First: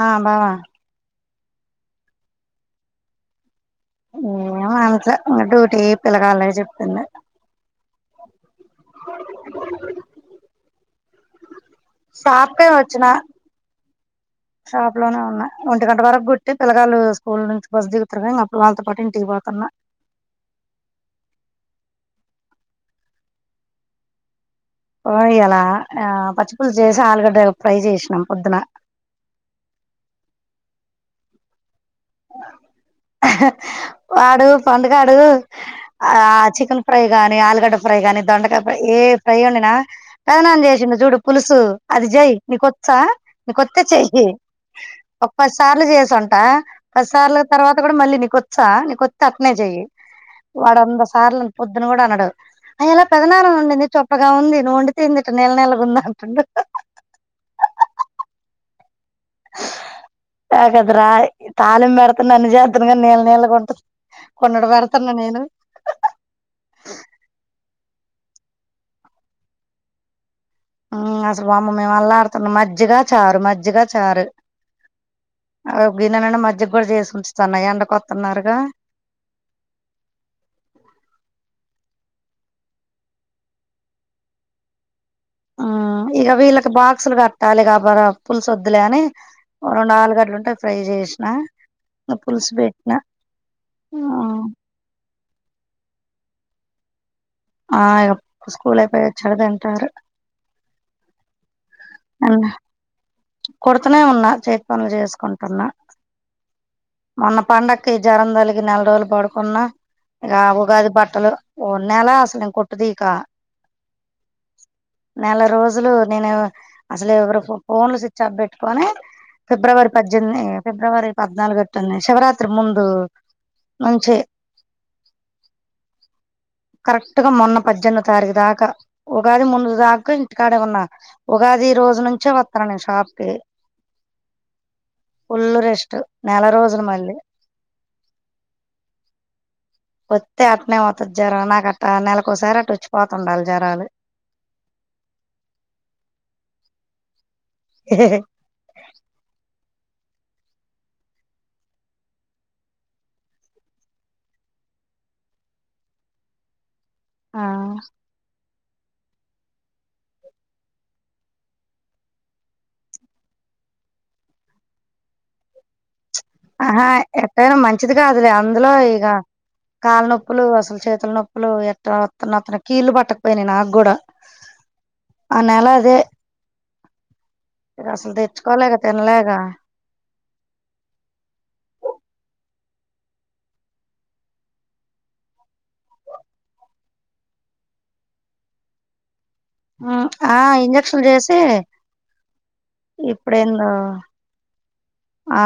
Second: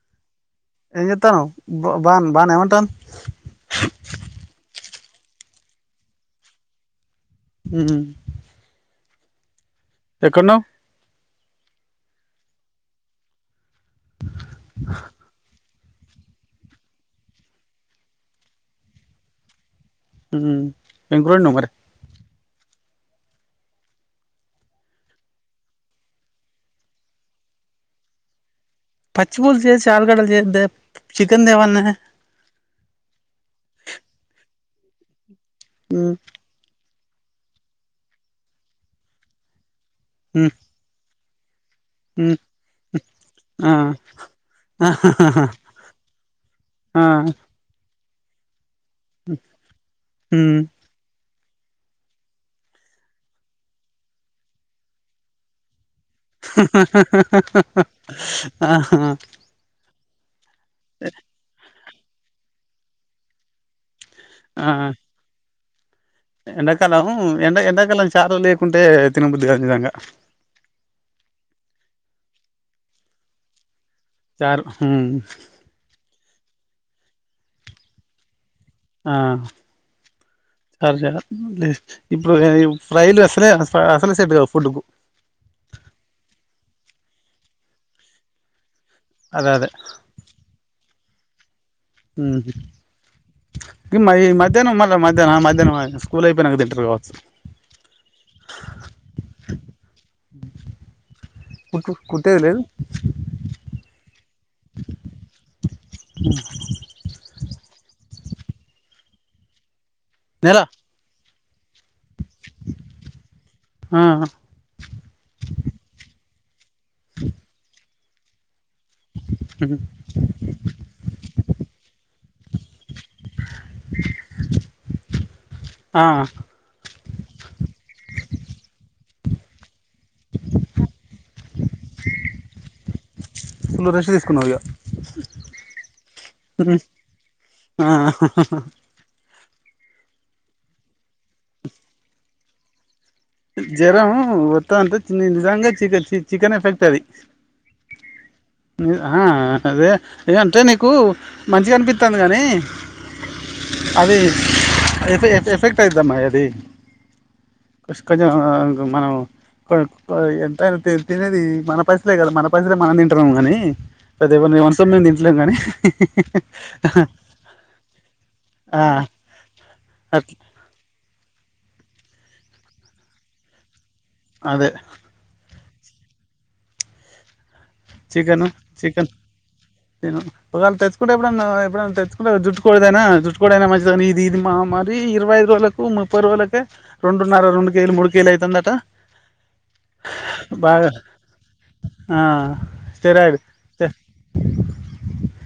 ఆ బావా బాన్ బాను ఏమంటాది ఏమీ అనట్లే ఇంకా డ్యూటీ పిల్లగాలే చెప్తుంది ఉమ్ ఎక్కడున్నవ్ షాప్క నీ వచ్చిన షాప్ లోనే ఉన్నా ఒంటి గంట వరకు కుట్టి పిల్లగాలు స్కూల్ నుంచి బస్సు దిగుతారుగా అప్పుడు వాళ్ళతో పాటు ఇంటికి పోతన్నా ఉమ్ ఏం కూర అండినవు మరి ఓ ఇయలా ఆ పచ్చి పులుసు చేసి ఆలుగడ్డ ఫ్రై చేసిన పొద్దున పచ్చి పూలు చేసి ఆలుగడ్డలు చేద్దే చికెన్ దేవాల్నే వాడు పండుగాడు ఆ చికెన్ ఫ్రై కాని ఆలుగడ్డ ఫ్రై కాని దొండకాయ ఫ్రై ఏ ఫ్రై వండిన కదనాం చేసిండు జూడు పులుసు అది జెయ్యి నీకొచ్చా, ఆ నీకొత్తే చెయ్యి. ఓ పదిసార్లు చేసుంటా. ఆ పదిసార్లు తర్వాత కూడా మళ్ళీ నీకొచ్చా నీకొత్తె అట్నే చెయ్యి వాడు వంద సార్లు పొద్దున కూడా అన్నడు. అయ్యెలా పెదనాన వొండింది చొప్పగా ఉంది. నువ్వు వండితేంది ఇట్లా నీల్లా నీల్లగుంది ఆహా నాకు అది రాదు. తాలింపు పెడుతున్నాను అన్ని చేత్తున్నా కానీ నీల నీల్లగా ఉంటది. కుండెడు ఆ పెడుతున్నా నేను. ఎండాకాలం ఎండ ఎండాకాలం చార్ లేకుంటే తినబుద్ది కాదు నిజంగా. అసలు వామ్మె మేము అల్లాడుతున్నాం. మజ్జిగా, చారు, మజ్జిగా చారు ఆ గిన్నే నిండా మజ్జిగా కూడా చేసి ఉంచుతున్నా ఎండ కొత్తున్నారుగా. ఆ చార్జరా లేదు. ఇప్పుడు ఈ ఫ్రైలు అసలే అసలు సెట్ కావు ఫుడ్ కు. ఆ ఇగ వీళ్ళకి బాక్సులు కట్టాలిగా బరా ఇగ పులుసు అద్ ద్దులే అని అదే అదే రెండు ఆలుగడ్డలు ఉంటే ఫ్రై చేసినా. ఇ మ మధ్యాహ్నం మళ్ళ మ ధ్యానం నా మధ్యానం స్కూల్ అయిపోయినంకా తింటారు కావచ్చు. ఆ స్కూల్ అయిపోయి వచ్చాక తింటారు. కు కుట్టేది అండ్ లేదు. కుడుతూనే ఉన్నా చేతి పనులు చేసుకుంటున్నా. మొన్న పండగ్కి జరంతలిగి నెల రోజులు పడుకున్న ఇగ నెల ఉగాది బట్టలు ఒ నెలా అసలు నేను కొట్టు తీయకా, ఆ నెల రోజులు నేను అసలు ఎవరు ఫో ఫోన్లు స్విచ్ ఆఫ్ పెట్టుకొని ఫిబ్రవరి పద్దెనిమిది ఫిబ్రవరి పద్నాలుగు టుంది శివరాత్రి ముందు నుంచే ఆ కరెక్ట్ గా మొన్న పద్దెనిమిది తారీఖు దాకా ఉగాది ముందు దా కా ఇంటికాడే ఉన్నా ఉగాది రోజు నుంచే వత్తన్నా నేను షాప్ కి. ఫుల్ రెస్ట్ తీసుకున్నావు ఫుల్లు రెస్ట్ నెల ఇగ రోజులు మళ్ళీ. ఆ వత్తే అట్టనే వత్తది జరం నాకు అట్టా నెలకోసారి అట్టా అచ్చి జ్వరం వత్తది అనిపిత్తుంది నిజంగా చి చికెన్ ఎఫెక్ట్ అది. హ్ ఆహా అదే ఇగా అంటే నీకు మంచిగా అనిపిత్తంది కానీ అది ఎఫె ఎఫెక్ట్ అయిదమ్మాయి అది. ఆ కొంచెం మనం కొ కొ ఎంతైనా తి తినేది మన పైసలే కదా మన పైసలే మనం తింటన్నాము కానీ పెద్ద ఎమన్నా మంది సొమ్ము ఎం తింట్లేము కానీ. ఆహా ఎట్టైనా మంచిది కాదులే అందులో ఆ ఇగ కాళ్ళ అట్ల నొప్పులు, అసలు చేతుల నొప్పులు ఎట్ అత్తనొతున్న కీళ్లు పట్టుకపోయినయి నాకు కూడా. అదే నెలదే చికెను చికెన్ నేను ఒకాల తెచ్చకుంటే ఎప్పుడన్నా ఎప్పుడన్నా తెచ్చుకుంటే జుట్టుకోడిదైనా జుట్టుకోడైనా మంచిదే కానీ. ఇది మా మరి ఇరవైఐదు రోజులకు ముప్పై రోలకే రెండున్నర రెండు కేజీలు మూడు కేెజీలు అయితుందట ఆ ఇంజక్షన్లు చేసి ఆ స్టెరాయిడ్ ఇప్పుడేందో స్టె ఆ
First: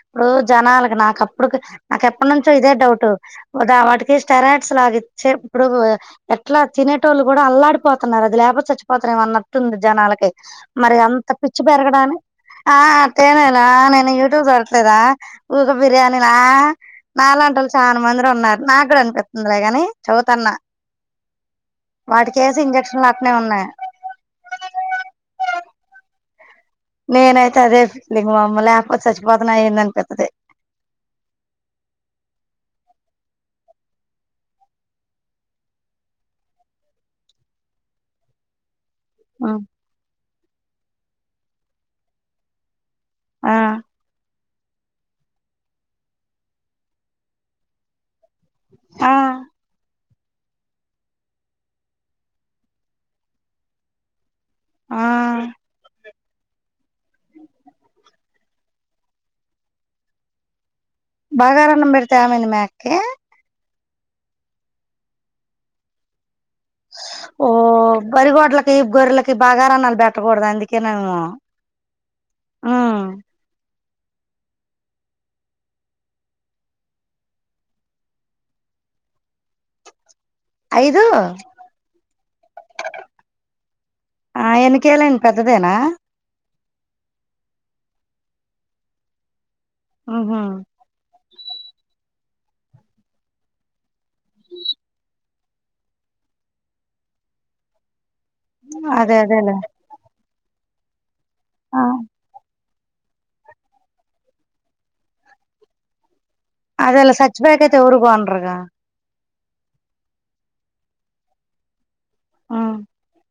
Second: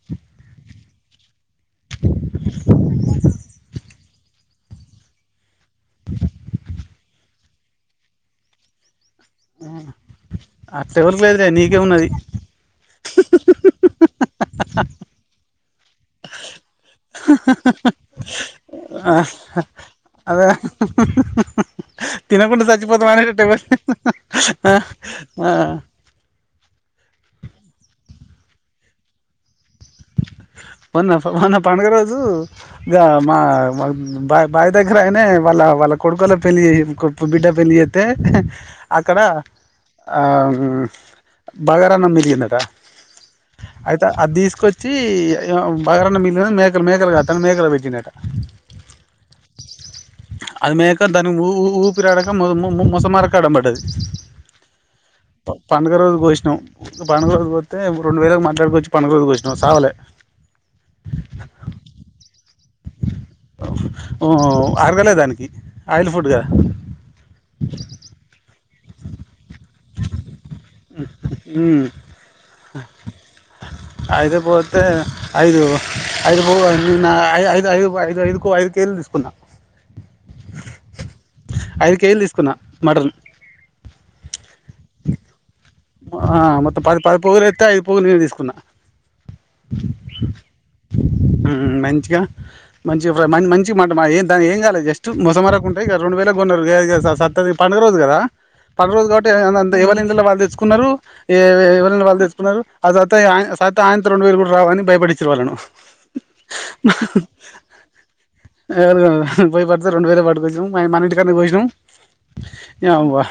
ఇప్పుడు జనాలకి నాకు ఇప్పుడు నాకెప్పటి నుంచో ఇదే డౌట్ ఉదా వాటికి స్టెరాయిడ్స్ లాగిచ్చే ఇప్పుడు ఎట్లా తినేటోళ్ళు కూడా అల్లాడిపోతున్నారు అది లేపోతే చచ్చిపో తరేమో అన్నట్టుంది జనాలకి అట్లా మరి ఎవరికి అంత లేదులే పిచ్చి నీకే ఉన్నది పెరగడానికి ఆ తేనే ఆ నేను యూట్యూబ్ చూడట్లేదా. ఒక బిర్యానీనా నాలంటోలు చాలా మందిరి ఉన్నారు. నాకు కూడా ఆ అనిపిత్తుందిలే గాని చేబుతున్నా. తినకుంటే ఇంజక్షన్లు అట్నే సచ్చిపోతమని టబల్ ఉన్నాయి ఆ ఆ నేనైతే అదే ఫీలింగు వామ్మో లేకపోతే చచ్చిపోతన ఏందని మొన్న మొన్న పండగ రోజు ఇగ మా మా బాయి దగ్గర అయిన వాళ్ళ వాళ్ళ కొడుకోల పెళ్లి చేసిండు కొ బిడక్ పెళ్లి చెతే అక్కడ ఆ బగరాన్నం మిరిగిందట ఆ అయితే అది దీస్ చీ ఏ ఏమో బగారన్నం మిగిలిందని మేకలు మేకల కాతా మేకలకు వెట్టిండట ఆ అది మేక దానికి ఊ ఊ ఊపిరడక మొ మొ మోసమరక అడంపడది ఆ ప పండగ రోజు కోసినం పండగరోజు కోతే రెండు వేలకుగా మాట్లాడుకొచ్చి పండగ రోజు కోసినా నువ్ సావులే ఏ ఊ అరగలే దానికి ఆయిల్ ఫుడ్ కద ఓ బరి గోట్లకి గొర్రలకి గి బాగారన్నాలు పెట్టకూడదు అందుకే నేము ఊ ఐదు పోతే ఐదు ఐదు బ ఐ ఐదు ఐదు ఐదు ఐదుకు ఐదుకిళ్లు తీసుకున్న ఐదు ఐదు కేజీలు తీసుకున్న మటన్ ఆ ఎనకేళను పెద్దదేనా ఆ మొత్తం పది పది పొగులు ఎతే ఐదు పొగులు నేను తీసుకున్నా ఆహ ఊ మంచిగా మంచి ప్ర మంచిగా మామాట ఏ దాని ఏం కాలేదు జస్ట్ మొసమర తక్కువుంటే ఇగ రెండు వేల కొన్నరు ఏ ఇగ సతది పండుగరోజు కదా పండు రోజు అదే కాట్టి అదేలే ఎవరి ఇండ్లల వాళ్ళు కున్నరు ఏ ఆ ఎవరింట్ల వాళ్ళు తెచుకున్నరు అది సత ఆయ సత ఆయనంత రెండు వేలు కూడా రావ అని భయపడిచ్చిన వాళ్ళను అదలా సచ్ పొయకతే ఎవరు కొనరుగా పోయి పడితే రెండు వేలే పట్టుకోచ్చినం మన ఇంటికనే కోసినాం ఉమ్ నీ యవ్వ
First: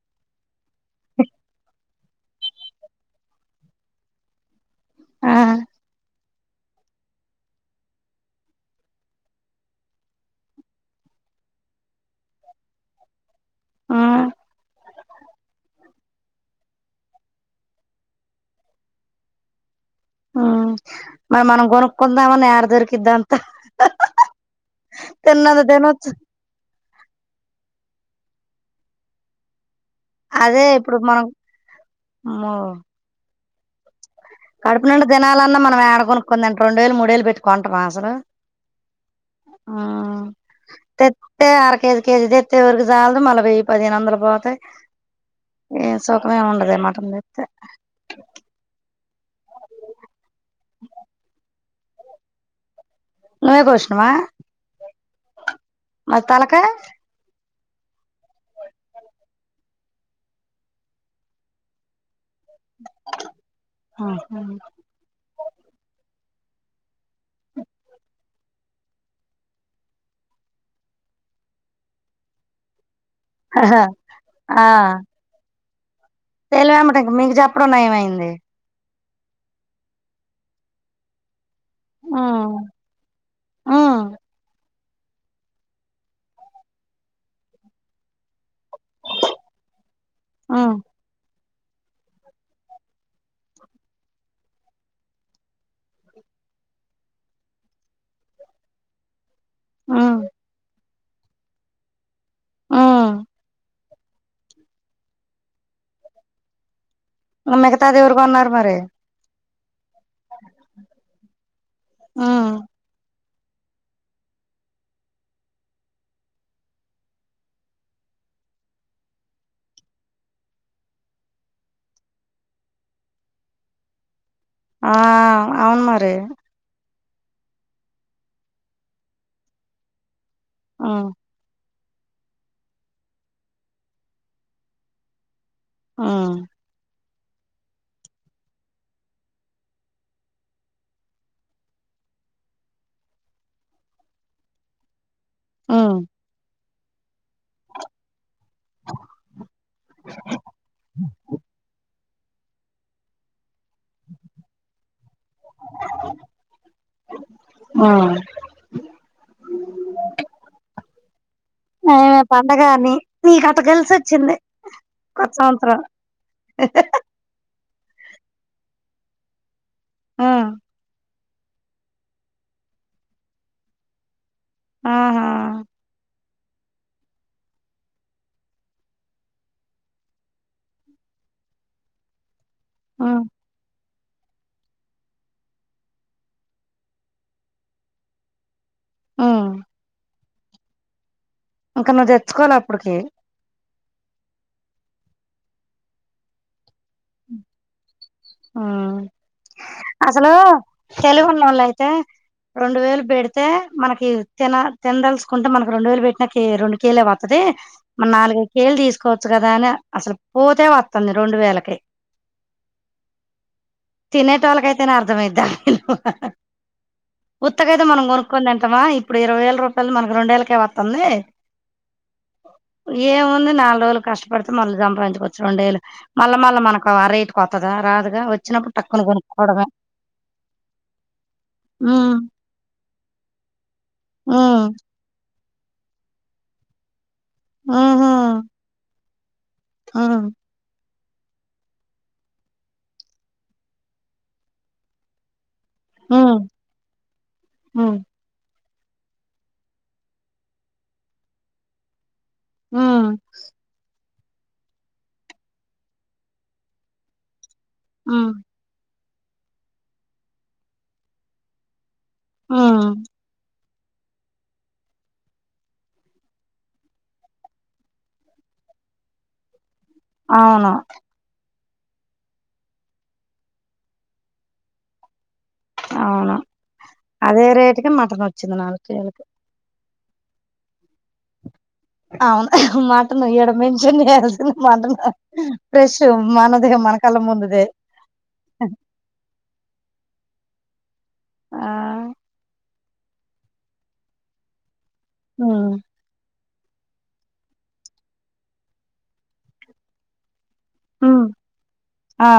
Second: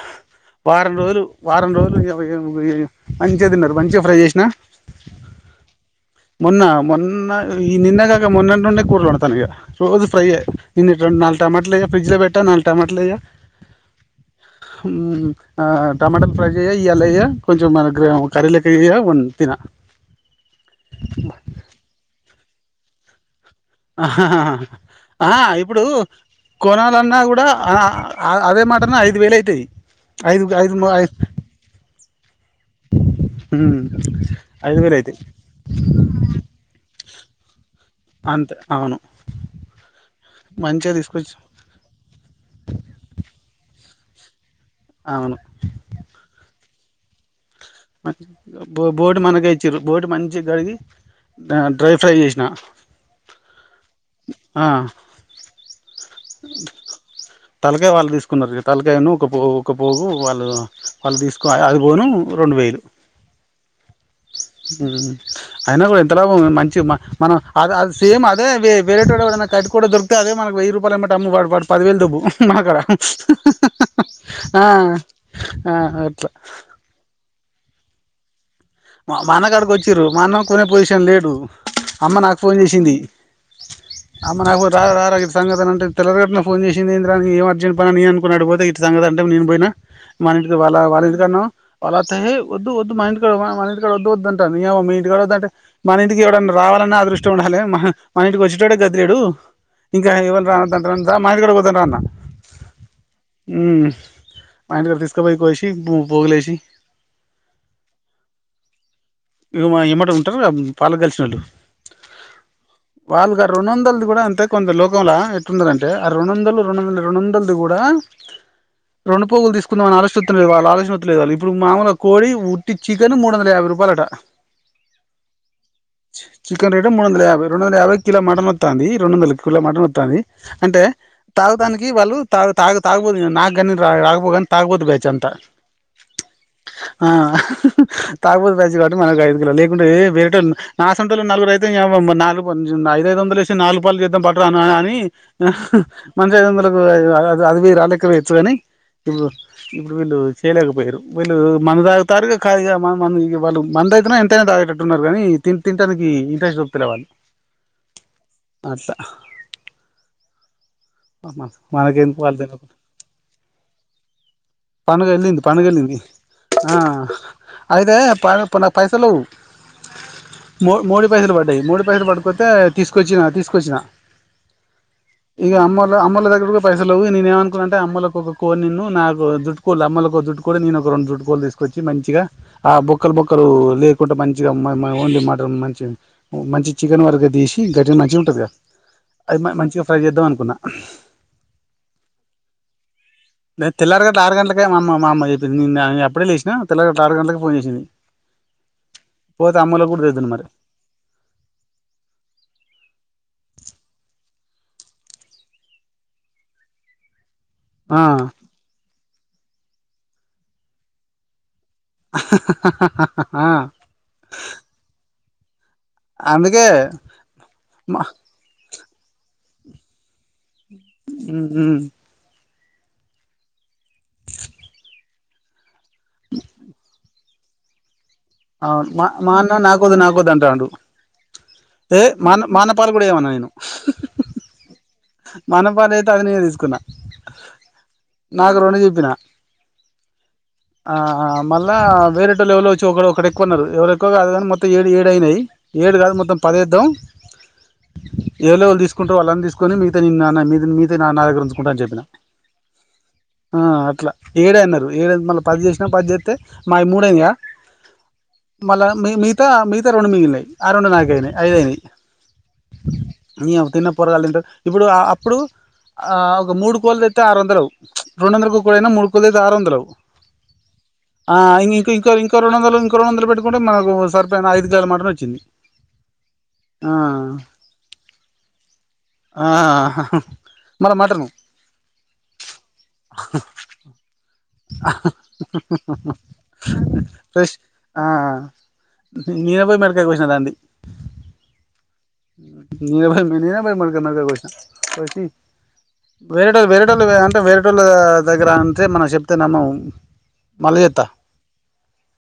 వారం రోజులు వారం రోజులు నీ యవ్వ ఏం ఇగ మంచిగ తిన్నారు మంచిగా ఫ్రై చేసినా ఆ మొన్న మొన్న ఈ నిన్నగక మొన్నె నుండే కూర్ల వండుతండ్రు ఇగ రోజు ఫ్రై ఏ నిన్నట్ నల్ టమాట లిగ ఫ్రిడ్జ్ పెట్టా నల్ టమాట ఇగ ఆ ఊ ఆ టమాటల్ ఫ్రైయెయ్ ఇయాల ఇగ కొంచం మన గ్రే కర్రీ లెక్క వండ్ తిన ఊ మరి మనం కొనుక్కుందామన ఏడ దొరికిద్దాం ఆ ఆ తిన్నది ఇప్పుడు తినొచ్చు కోన న్నా కూడా అ ఆ అదే మటన్ ఐదు వేలు అయితయి అదే ఇప్పుడు మనకు మొ ఊ కడుపు నిండ దినాలన్నా మనం ఏడ కొకునుకుందం రెండు వేలు మూడు వేలు పెట్టి కొంటమ అంతే అవును ఆ మంచిగా తీసుకొచ్చి తెత్ ఆరు కేజీ కేజీ తెత్ ఎవరికి జాలదు మల వెయ్యి పదిహేను వందలు ఇగ పోతే అవును ఏ సుఖమేమి ఉండద మటం దెత్తే బో బోటి మనకె ఇచ్చిరు బోటి మంచి కడిగి డ్రై ఫ్రై చేసిన నువ్వే కోష్ణవ ఆ మరి తలకాయ్ తలకాయ వాళ్ళు తీసుకున్నారు తలకాయ ను ఒక పో ఒక పోగు వాళ్ళు వాళ్ళు తీసుకో అది పోను రెండు వేలు ఆహా అయినా కూడా ఎంత లాభం ఇది మంచి మా మనం అ అది సేమ్ అదే వేరేటోడ్ ఎవడన్నా కట్కోడు దొరికితే అదే మన వెయి రూపాయలు ఎమ్మట్టి డమ్ము వాడు వాడు పదివేలు దొబ్బు మాకడ ఆహా ఆ ఆ అట్లా [unintelligible] మీకు చెప్పడం నయమైంది మా మా అన్న కాడికొచ్చిరు మా అన్న కొనే పొజిషన్ల లేడు అమ్మ నాకు ఉమ్ ఫోన్ చేసింది ఉమ్ అమ్మ నాకు ఫన్ రా రా సంగతంటే తెల్లరగట్లనే ఫోన్ చేసిందేందిరా ఏం అర్జెంట్ అని నేను అనుకునీ అటు పోతే ఇట్ల సంగతంటే నేను పోయినా మన ఇంటికి ఉమ్ వాళ్ళ వాళ్ళింటికాడున్నం వాళ్ళ అత్త ఎహే ఒద్దు ఒద్దు మా ఇంటికాడ ఇక్కడ వద్దు వద్దు అంటాంది నీయవ్వ మీ ఇంటికాడ వద్దంటే మన ఇంటికి ఎవడన్నా రావాలన్న అదృష్టం ఉండాలి మన మన ఇంటికొచ్చేటోడే గతిలేడు ఇంకా ఉమ్ ఎవర్ని రావద్దంటాన్నావ్ రా మా ఇంటికాడ పోద్దాం రాన్న ఉమ్ మా ఇంటికాడికి తీసుకపోయి కోసి పోగులేసి మిగతాది ఎవరు కొన్నారు మరి ఇక మా ఎమ్మటి ఉంటరుగా పాలుకలిసినోళ్ళు ఉమ్ వాళ్ళు గా రెండు వందలది కూడా అంతే కొంత లోకంలో ఎట్టున్నరంటే ఆ రెండొందలు రెండొందలు రెండొందల్దీ కూడా రెండు పోగులు తీసుకుందాం అని ఆలోచన ఒత్తలేదు వాళ్ళు ఆలోచన ఒత్తలేదు వాళ్ళకి ఇప్పుడు మామూలు కోడి ఉట్టి చికెన్ మూడువందల యాబై రూపాయలట ఆ అవును మరి చికెన్ రేటు మూడు వందల యాభై రెండు వందల యాభై కిలో మటన్ వత్తాంది రెండు వందలకి కిలో మటన్ ఒత్తాంది అంటే ఉమ్ దానికి వాళ్ళు త తా తాగపోతు నాకుగానీ నేను తాగను కాని తాగబోతు బ్యాచ్ అంత ఉమ్ ఆహ్ తాగుబోతు బ్యాచ్ మనకు ఐదు కిలోలు లేకుంటే ఏ వేరటే నా అసంటోల్లు నలుగురైతే నీయవ్వ ఐదైదొందలేసి నాలుగు పాళ్ళు చేద్దాం పట్టురా అని ఉమ్ మనిషికి ఐదొందలు అది ఆహ్ లెక్కలేయోచ్చు కాని ఇప్పుడు ఇప్పుడు వీళ్ళు చేయలేకపోయిరు వీళ్ళు మందు తా తాన్రు ఇక వాళ్ళ మ మందైతే ఎంతైనా తాగేటట్టున్నారు కానీ తి తింటానికి ఇంట్రెస్ట్ ఒత్తలే వాళ్ళు ఉమ్ అట్ల [unintelligible] పండగ ని నీకట్ట కలిసోచ్చింది పండుగ వెళ్ళింది పండుగ వెళ్ళింది ఆ అయితే ప ప పైసలు ఉమ్ మో మోడీ పైసలు పడ్డాయి మోడీ పైసలు పట్టుకొత్తే తీసుకొచ్చిన తీసుకొచ్చిన ఆహా ఇక అమ్మోల్ల దగ్గర కూ డ పైసలేవు ఇగ నేను ఏమనుకునాన్నంటే అమ్మోల్లకి ఒక కోడిని నాకు జుట్టుకోళ్ళు అమ్మోల్లకి ఒక జుట్టుకోడి నేనొక రెండు జుట్టుకోళ్ళు తీసుకొచ్చి మంచిగా ఆ బొక్కలు ఉమ్ బొక్క లేకుండా మంచిగా మా వండి మటన్ మంచి మంచి చికెన్ వరకు తీసి గట్టిగా మంచిగా ఉంటుందికా ఆహ్ ఉమ్ మ మంచిగా ఫ్రై చేద్దామనుకున్న ఇంకా నువ్వు తెచ్చుకోవాలి అప్పటికి నే తెల్లారిగట్ల ఆరు గంటలక మా అమ్మ మామ్మ చెప్పింది నేనప్పుడే లేసినా తెల్లరగట్ల ఆరు గంటలకె ఫోన్ చేసింది ఆహ్ పోతే అమ్మోళ్ళకు కూడా తెద్దును అసలు మరి తెలివున్నోళ్లు అయితే రెండువేలు పెడితే మనకు తిన తినదలుసుకుంటే మనకి రెండు వేలు పెట్టిన కే రెండు కేేలే వస్తది ఆ మరి నాలుగైదు కేజీలు తీసుకోవచ్చు కదా అని అసలు పోతే వస్తుంది రెండు వేలకి ఆహ్ ఆహా ఆహ్ తినేటోళ్లకైతేనే అర్థమైతది అందుకే ఉత్తకైతే మా మనం కొనుక్కొని తింటామా ఇప్పుడు ఇరవైవేల రూపాయలు మనకి రెండేళ్లకే వ ఉ ఏముంది నాలుగు రోజులు కష్టపడితే మళ్ళీ సంపాదించుకోవచ్చు రెండు వేలు మళ్ళా మళ్ళా మనకు ఆ రేట్ కొత్తదా రాదు అవును మా మా అన్న నాకొద్దు నాకొద్దు అంటండు ఏ ఉమ్ మాఅన్న మాఅన్న పాలు కూడా ఇయ్యమన్నా నేను ఉమ్ మా అన్న పాలయితే అది నేనే తీసుకున్నా ఉహు నాకు రొండు చెప్పిన హ్మ్ ఆ మళ్ళ వేరేటోల్లు ఎవళ్ళో వచ్చి ఒక ఒకరు ఎక్కువ అన్నారు ఎవరెక్కువ కాదు కానీ మొత్తం ఏడు ఏడయినాయి ఏడు కాదు మొత్తం హ్మ్ పదేద్దాం హ్మ్ ఏవళ వాళ్ళు తీసుకుంటారు వాళ్ళని తీసుకు కొని మిగతా నా మిగతా నా దగ్గర ఉంచుకుంట అని చెప్పిన ఉమ్ ఆ అట్లా ఏడే అన్నారు ఏడే ఏంది మళ్ళీ పది చేసినా పది చేస్తే మా మూడు అయినాయ ఉమ్ మీ మిగతా మిగతా రెండు మిగిలినయి ఆ రెండు నాకయినాయి ఐదు అయినాయి ఉమ్ తిన్న పొరగాలు తింటా ఇప్పుడు అప్పుడు ఆ ఒక మూడు కోళ్ళు తెత్తే ఆరు వందలు అవు రెండు వందలు ఒక్క కోడి అయినా మూడు కోళ్ళు తెత్తే ఆరు వందలు అవు అవును ఆ ఇం ఇంకో ఇంకో రెండుందలు ఇంకో రెండు వందలు పెట్టుకుంటే మనకు సరిపోయిన ఐదు కిలోల మట్టన్ వచ్చింది అవును ఆ అదే రేటుకి మటన్ వచ్చింది నాలుగు కేజీలు ఆ మల మటను అవును మటను ఏడ మెన్షన్ చేయాల్సింది మటను ఫ్రెష్ మనది మన కళ్ళ ఫ్రెష్ ముందుదే ఆ [unintelligible] [unintelligible] ఆ పటీ హ్మ్ వేరేటళ్ళ వేరేటోళ్ళ అంటే వేరేటళ్ళ దగ్గర అంటే మనం చెప్తే నమ్మము మళ్ళీ చెప్తా హ్మ్. ఆ